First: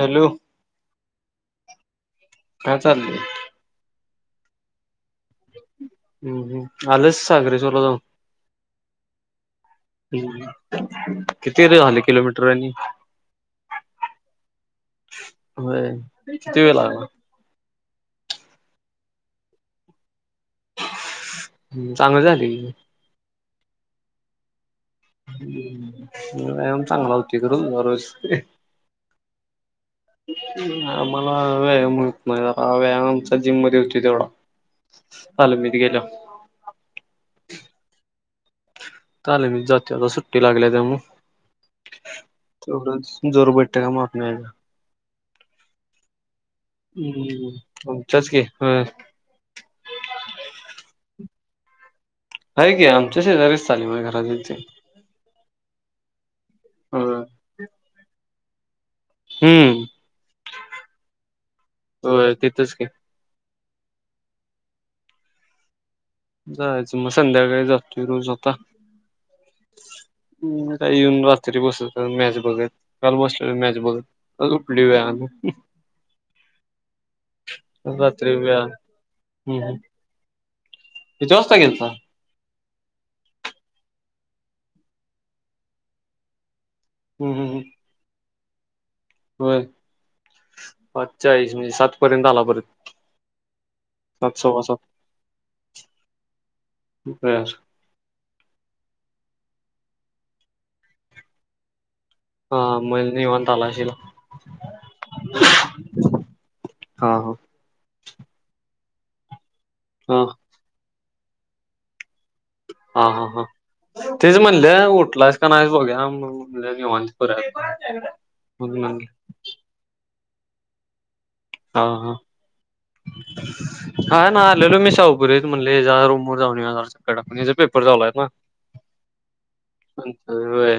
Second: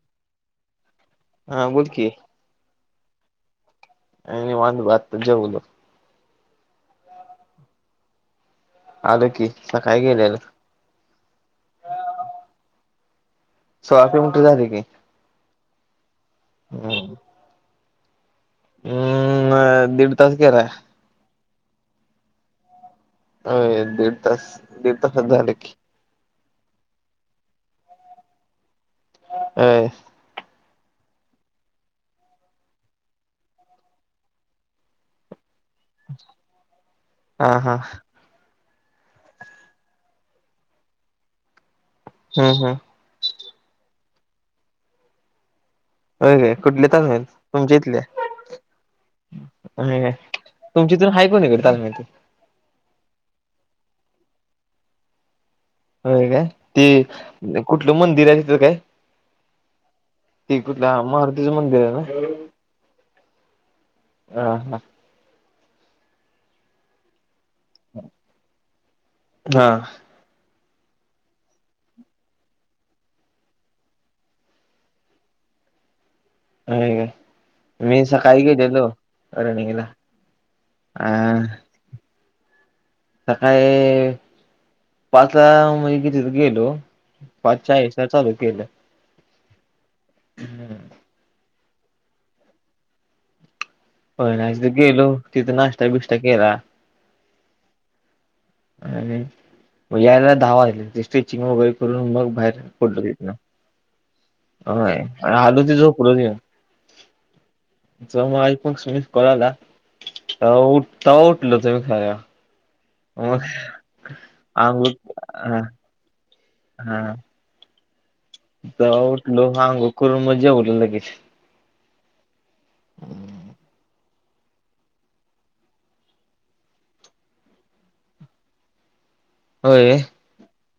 Hello हा बोलकी चालले आणि वांग भात जेवलो हम् आलंच सागरेश्वरला जाऊन आलो की सकाळी गेलेलो किती र झाल किलोमीटरनी सोफी [unintelligible] गुंठे झाले की, होय किती वेळ लागला हम् हम्म, अ, दीड तास गेला. चांगली झाली होय, दीड तास? दीड तासात झालं की. तांग तीर व [unintelligible] अय आम्हाला व्यायाम होत नाही, आता व्यायाम आमचा जिममध्ये होतोय तेवढा. तालमीत गेल्या हा, हा चालेल, मी जातो आता सुट्टी लागल्या त्यामुळ हम्म हम्म एवढंच, जोरबई त्याला माफ नाही का? [unintelligible] कुठले तांदूळ हायत, हम्म तुमच्या इथले, आमच्याच की होय आणि काय तुमची तर हायत? कोनिकडं तालीमत् हाय की, आमच्या शेजारीच तालीम हाय, घरा शेजरीच की. व्हय, काय? ते, ते कुठलं मंदिर हाय? असं काय? हम्म ते कुठलं, मारुतीच मंदिर आहे होय ना? तिथंच की हा, हा जायचं, मग् संध्याकाळी नाय, जातोय रोज आता हा काय येऊन रात्री बसलोत मॅच बघत, काल बसलोय मॅच बघत, आज उठलोय वेळाने आणि काय, मी सकाळी वेळा गेलेलो हम्म हम्म रनिंगला. अ किती वाजता गेलता? सकाळी पाचला म्हणजे किती गेलो पाचच्या एसट्या चालू [unintelligible] केलं व्हय, पाच चालिस म्हणजे सात आठपर्यंत आला परत. व्हय, सात सव्वा नाही सात गेलो तिथं, नाश्ता बिष्टा केला. बर आणि, म यायला दहा वाजले, डीशटिंगची वगैरे, करून मग बाहेर हा म पडलो तिथनं. निवत आलाशिल होय आणि आलोते झोपलोच येवून. हा हा [unintelligible] हा, हा उठ. तवा उठलोच खाऊया. हा हा हा तेच म्हणले अंघोळ उठलास का हा नाही बघ्याेया. मग निवांत करूया. [unintelligible] तवा म्हणलं उठलो अंघोळ केलो. करून मग जेवलो लगेच. हा हा, [inaudible] हा ना आलेलो मी शाहूपुरीत म्हणल हेज्या रूमवर जाऊन जरा चक्कर टाकून. हेज पेपर चालु हाय ना. होय शतय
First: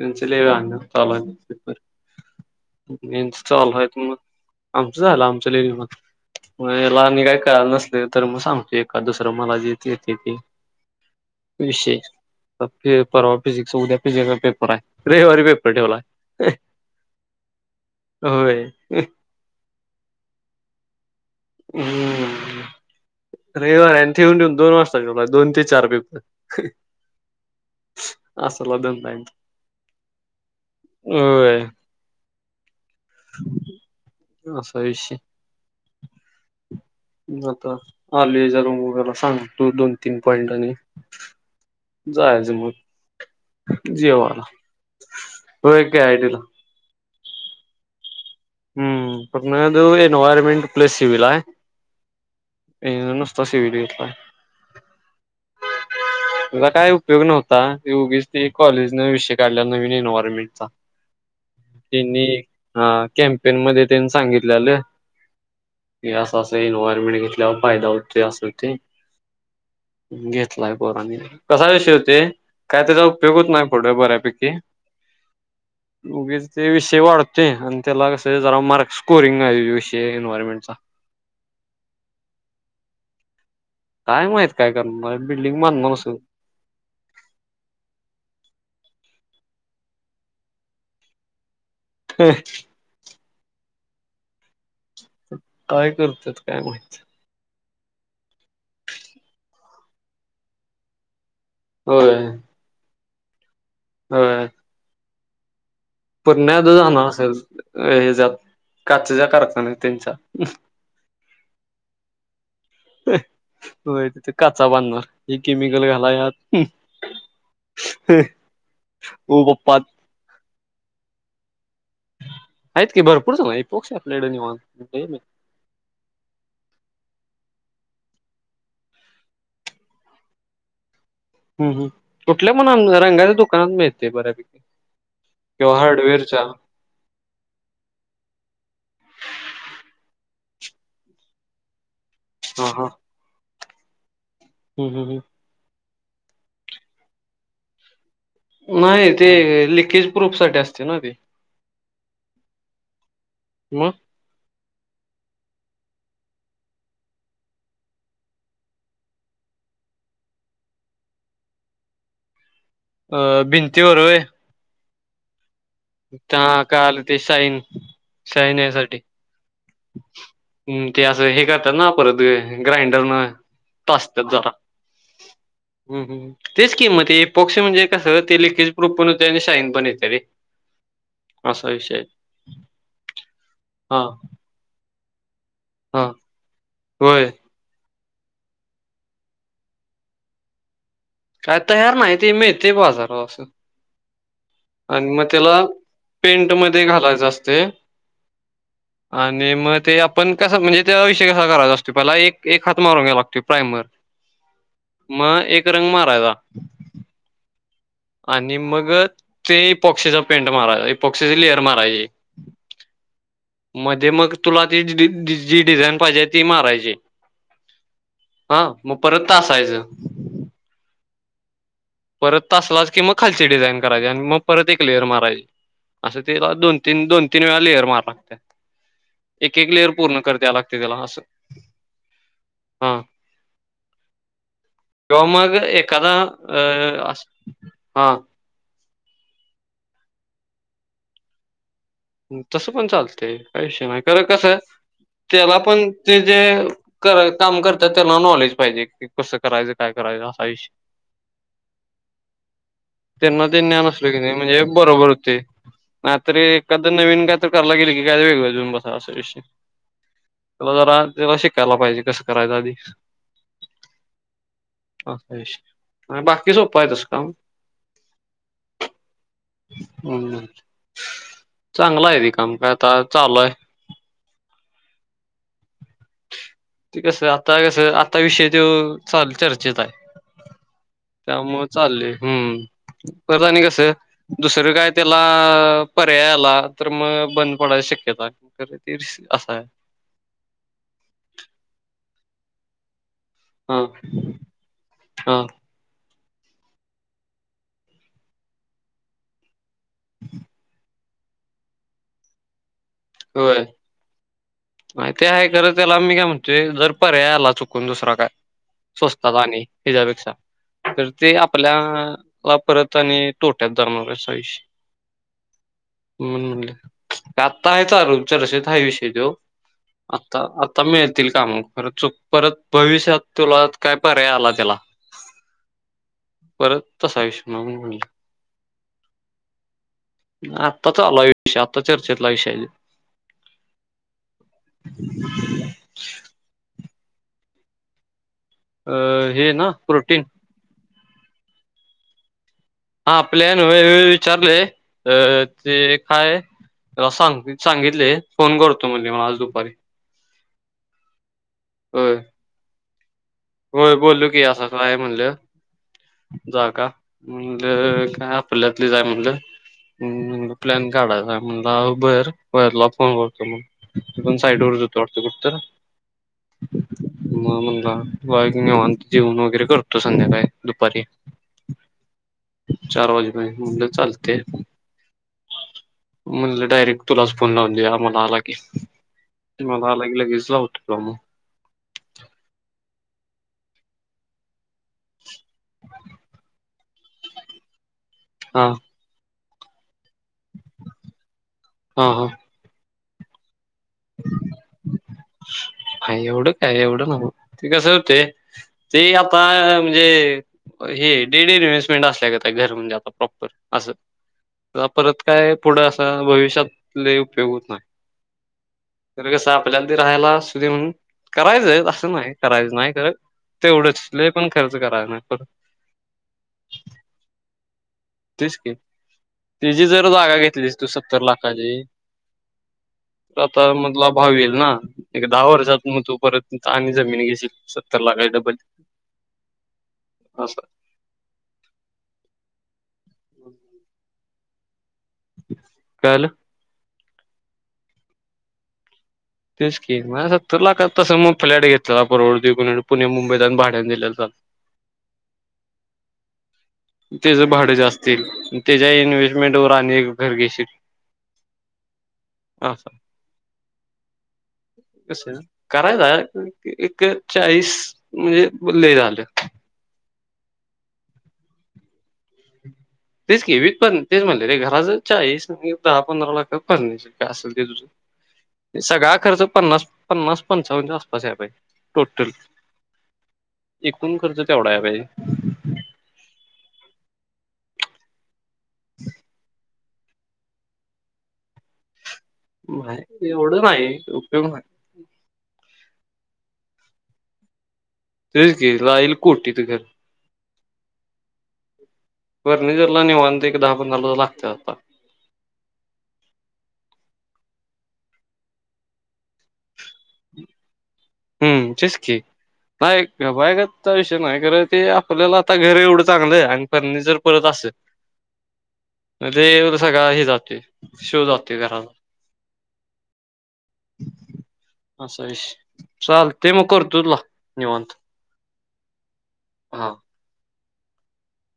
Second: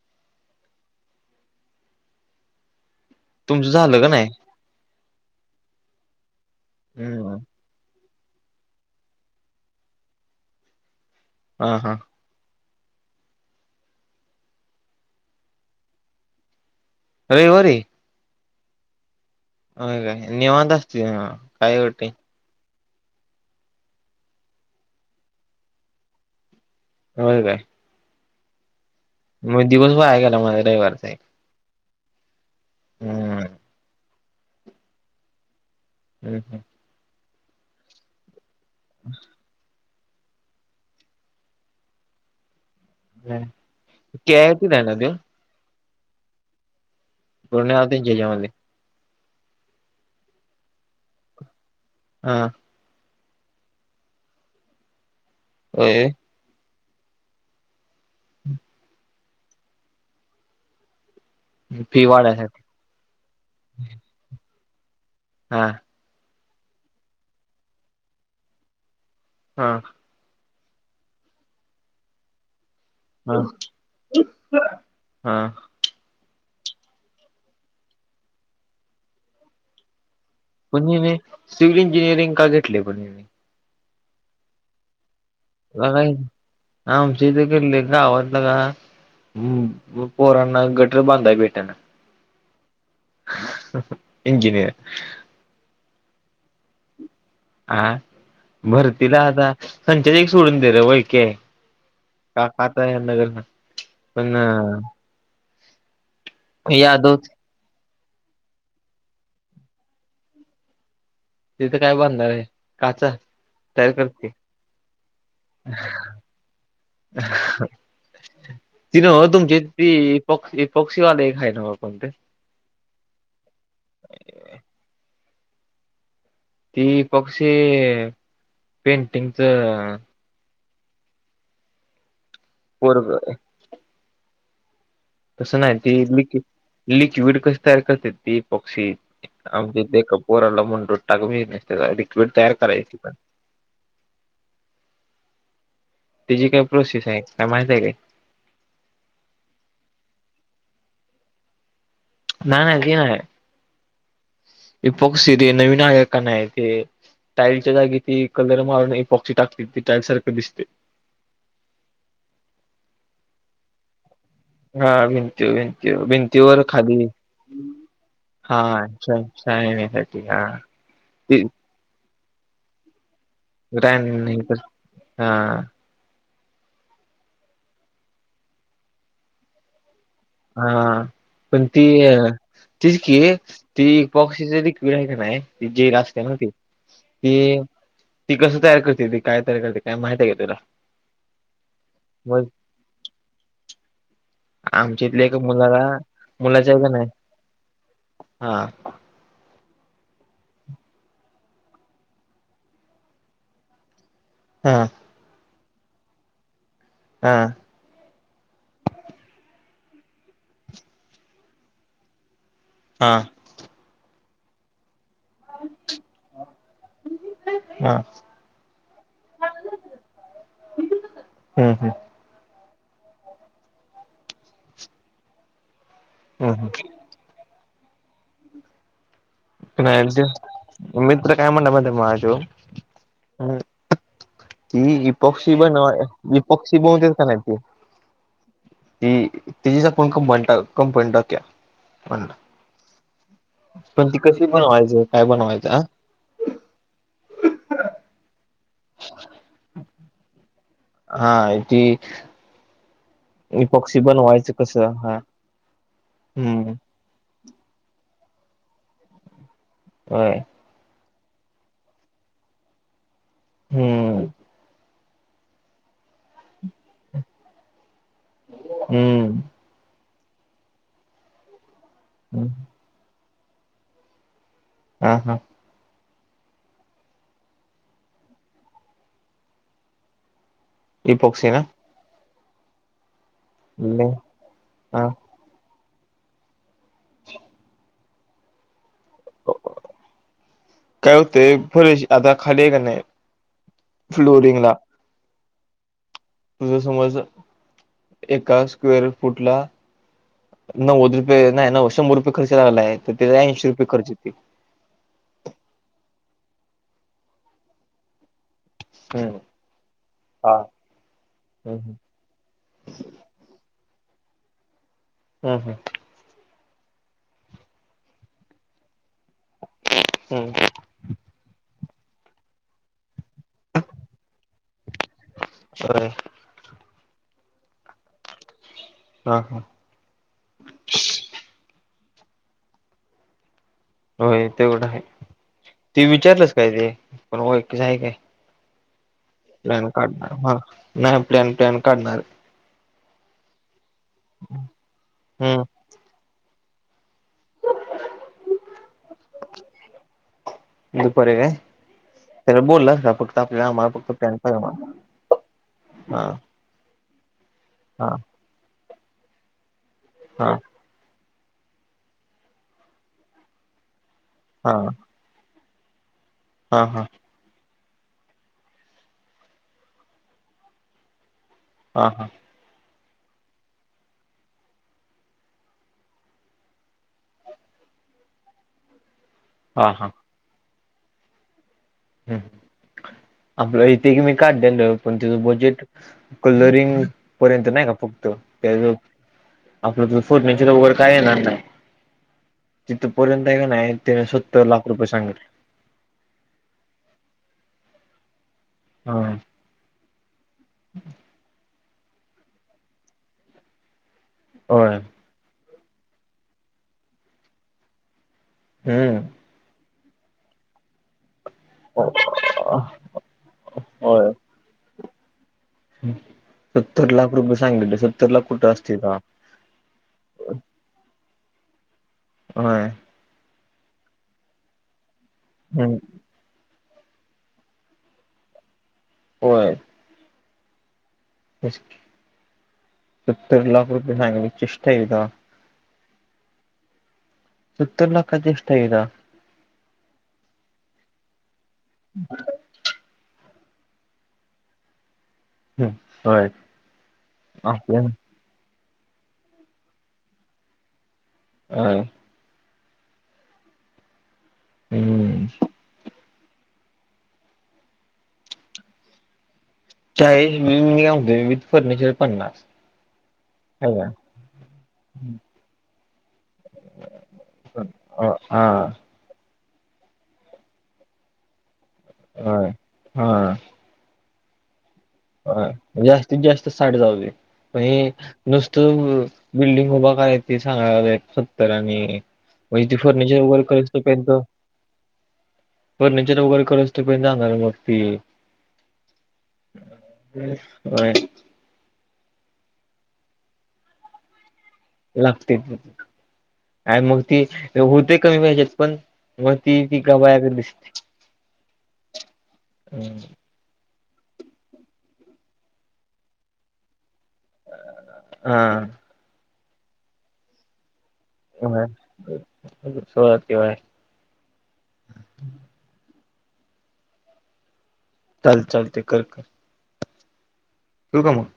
तच तल तुमचं इन्स्टॉल हो झालं का नाही? तुम्हाग आम झालं आमं लेली मग म लहनी हम्म काय करा नस तर मग सांगतो एका दुसरं मला ज येते ती हा हा विशय पेपर फिजिकस उद्या फिजिकसचा पेपर आहे रविवारी पेपर ठेवलाय अरे व र होय ह का निेवाद असत काय होटते हम्म रविवार आणि ठेवन ठेऊन दोन वाजताला दोन ते चार पेप हो काय असल ब मग दिवस भा आहे गला माझ रविवारचा एक होय हम्म ह सशय हम् हम् मता आलज गला सांगू दो तीन पॉइंट आणि आणि जायच मर ह कती ना न ते [unintelligible] [unintelligible] ते च्या मध्ये. [unintelligible] हा [unintelligible] [unintelligible] [unintelligible] तुला काय उपयोग नव्हता ती उगीच ती कॉलेज न विषय काढलाय नवीन एन्व्हायरमेंटचा फी तीनी वाढायसाठी हा. [unintelligible] झाल्या हा. असं एन्व्हायरमेंट घेतल्यावर फायदा होत असं ते हा. कसा विषय होते. काय त्याचा उपयोग हा होत नाही पुढ बऱ्यापैकी हा उगीच ते विषय वाढते अन त्याला कसं जरा मार्क्स स्कोरिंग आहे विषय एन्व्हायरमेंटचा. पण हिने सिव्हल इंजिनिअरिंग का घेतले पण हिने. काय माहित काय करणारे. [unintelligible] हम्म पोरांना गटर बांधाय भेटेना [unintelligible] इंजिनीयर. काय करतात काय माहित. हा भरतीला आता होय. [unintelligible] [unintelligible] [unintelligible] पण होय यादव [unintelligible] [unintelligible] तिथं काय बांधणार आहे. काचा तयार करते [unintelligible] हे केमिकल घालाया ती नव्ह तुमची ती इपॉक्स इपॉक्सीवाले एक आहे नव्ह कोणते हायेत की भरपूर हीपॉक्सी आपल्याकडे निवांत. ती ही पॉक्सी पेंटिंगच हम्म हम्म. कुठल्या पण पोरग रंगाच्या दुकानात मिळतंय बऱ्यापैकी [inaudible] तसं किंवा नाही ते लिक्ड हार्डवेअरच्या लिक्विड कशी तयार करते ती एपॉक्सी आमच्या इथं एका पोराला [unintelligible] वीट तयार हा हा करायची पण हम्म हम्म हम्म. त्याची काय प्रोसेस आहे काय माहिती आहे काय नाही ते लिकेज प्रुफ साठी असते ना ते नाही नाही ति नाही म. इपॉक्सी तेे नवीन आहे कि नाय ते टाइलच्या जागी ती कलर मारून इपॉक्सी टाकतेत ती टाइल सारखं दिसते अ भिंती वर होय. हा भिंतीवर त्या भिंतीवर काल खाली ते शाईन हा [unintelligible] हम्म ते असं ती हे करतात ना परत होय ग्राइंडरन ग्राइंडनिंग हा हं, हं. तेच कि मग ते इपॉक्सी म्हणजे कसं ते लीकेज प्रूफ पण होतंय आणि शाईन पण येतंय रे हा पण असा ती विषय आहे. अ तीच की ती हां, इपॉक्सीचं तु हाय का नाही ते जेर हां. असते ना ती होय. ते ती कसं तयार करतेत ती काय तयार करतेत काय माहित आहे का तुला काय तयार नाही ते मग मिळते बाजारात असं आमच्या आणि मग इथल्या एका त्याला मुलाला पेंट मुलाच्या मध्ये का नाही घालायचं असते हा आणि मग ते आपण कसं म्हणजे त्याचा विषय कसा करायचा असतो पहिला एक एक हात मारून घ्यायला लागतोय प्राईमर. हा म एक रंग मारायचा हा आणि मग ते इपॉक्सीचा पेंट माराय इपॉक्सीची लेअर मारायची हा मध्ये मग तुला [unintelligible] जी डिझाईन पाहिजे ती मारायची हा हा मग परत तासायचं हम्म हम् तासलास की मग खालची डिझाईन करायची आणि मग परत एक लेयर मारायची असं तिला हम् दोन तीन दोन तीन वेळा प्लेयर मार लागते त्याला असं मित्र काय म्हणला माझा त्यो हा कि किंवा मग इपक्षी एखादा बनवा अ पक्षी बलत्यात अस का नाही ते हा ती तचीच फोन कं कंपन टाकत्या तसं पण चालतं त काय विषय नाय पण ती कारण कस कशी हाय बनवायचं काय तेला बनवायचं हा पण ते जे काम करत्यात त्याला पण नॉलेज पाहिजे कि कस करायच काय करायच असा इशय हा ती ते ज्ञान पक्षी असलं कणी मग बनवायचं ते बर कसं हा होतंय हा हम्म तरीनाही नवीन काय तरराय गेल क काय वेगळजून बस असय विषय होय चला तररा त्याला शिकायला पाहिजे कसं करायचं आधी हम्म बाकी सोपं आहे तस काम हम्म हम् चांगला आहे ती काम कायता चालूय हम हम ते कस आता कसं आता विषय ते चाल चर्चेत आहे इपॉक्सी ना त्यामुळ चालले हम्म करत आणि कसं नाही. दुसरं काय हा त्याला अअअअ पर्याय आला तर मग बंद पडायची शक्यता ते असं हाय ते फरेज आता खाली क हा हा तुझ समज एका स्क्वेअर फुटला नव्वद रुपये नाही न शंभर रुपये खर्च लागला आहे होय माहिती आहे खरं त्याला आ मी काय म्हण ते जर पर्यायला चुकून दुसरा काय स्वस्तात हम्म आणि हिच्यापेक्षा हा तर ते हम्म आपल्याला परत आणि तोट्यात जाण्यापेक्षा अश हम्म ह् ताक ता हाय चालू चर्चेत हाय विषय ो आता हम्म आता मिळतील काम पररतं चूक परत भविष्यात तुला यात काय पर्याय आला त्याला होय परत तसा विषय म्हणून म्हणलं. हा हा आताच आलाय विष चर्चेत [unintelligible] व्हय तेवढं हाय. ते विचारलंस काय ते पण हो एकच आहे काय? अं, हे ना प्लॅन प्रोटीन? काढणार हा नाही प्लॅन प्लॅन काढणार. हा प्लॅन व्हय व्हय विचारलय ते हम्म काय त्याला सांग सांगितले, फोन करतो म्हणले मला दुपारी. दुपारी काय व्हय. त्याला बोललास का फक्त आपल्याला व्हय आम्हाला फक्त बोललो प्लॅन की, पाहिजे असं असं म्हणून हाय म्हणलं हा जा का. हा म्हणलं काय ते जाय म्हणलं. म्हणून हा म्हणलं प्लॅन काडायचा. म्हणलं, आओ बरं. घरला फोन करतो मग. मी पण हा साईटवरच होतो वाटतो कुठ तर ना हा हा. धा बा एक निवांत जेवन वगरे करतो संध्याकाळी दुपारी. हा हा. चार वाजेपर्यंत म्हणलं चालतय. म्हणलं डायरेक्ट तुलाच फोन लावून देऊ आम्हाला आला की. मला हा आला की लगेच लावतो. सोम हं. आपलं इथे की मी काढ लेल. पण त्याचं बजेट कलरिंग पर्यंत नाही ना प त. हा त्याजवळ आपल्या दृश फर्निचर वगरे काय येणार नाय. हा हा तिथपर्यंत त का नाही त्यानं सत्तर लाख रुपये सांगितल हा एवढं काय? एवढं नव्हं. ते कस होते ते हा आता म्हणजे हे डेली इन्व्हेस् घर म्हणजे आता प्रॉपर आस होय परत काय पुढं असा भविष्यात लई उपयोग होत नाही. हम्म तिरग सापला राहायला सुदेहुन करायचंय असं नाही करायचं नाही. कारण तेवढंच लई होय पण खर्च कराय नाही. परत सत्तर लाख रुपये सांगितले सत्तर लाख तेच की कुठं असतील का तीची जर जागा घेतली तू सत्तर लाख हजी व्हय त मधला भाव येईल ना. एक दहा वर्षात हम्म मग तो परत आणि जमीन घेशील सत्तर लाखाची डब्बल होय अस [unintelligible] सत्तर लाख रुपये सांगली. चष तेदा काल सत्तर लाखाची स्टयीरा तेच की मला सत्तर लाखाच तस मग फ्लॅट घेत. त्याला परडते पुणे पुणे मुंबईत आणि भाट त्या निल्याल सांग हम्म होय. त्याज भाड आपल्या जास्ती येईल. त्याच्या इन्व्हेशमेंट वर आणि एक घर घेशी ह. आस. कस हम्म करायला. एक चाळीस म्हणजे लई झालं. च चाळीत [unintelligible] नि आ विथ फर्नीचर तेच की विक पण तेच म्हणले रे घराच चाळीस दहा पंधरा लाखात फर्निचर काय आसल ते का अ हा तुझ सगळा खर्च पन्नास पन्नास पंचावन्नच्या आसपास [unintelligible] यायला पाहिजे. टोटल होय एकूण खर्च? ते एवढा [unintelligible] आहे पाहिजे. हा जास्तीत जास्त साडेदहा जावूदे [unintelligible] म्हणजे नुसतं ब बिल्डिंग. बगा [unintelligible] सांगा सत्तर आणि. म इथ नाही फर्निचर एवढं वगैरे नाही करातो [unintelligible] य उपयोग नाही फर्निचर वगैरे कर तु बे जाणारे मग. ती ते ईराईल कोटीत घर व्हय. फर्निचरला निवांत एक दहा पंधरा [unintelligible] लागते आता लागते आय म ती होते कमी ह्याच्यात पण मग ती ती गबाया गत दिसते. हम्म तिचकी हा गबायगत. तो विषय नाही खरं ते आपल्याला आता घर एवढं चांगलं आहे आणि फर्निचर परत असे हा [unintelligible] ती एवढं सगळा ही जाते. [unintelligible] चालतय मग करतोय तुला निवांत. चालते, चालते, कर, कर. [inaudible] ठेवू का मग.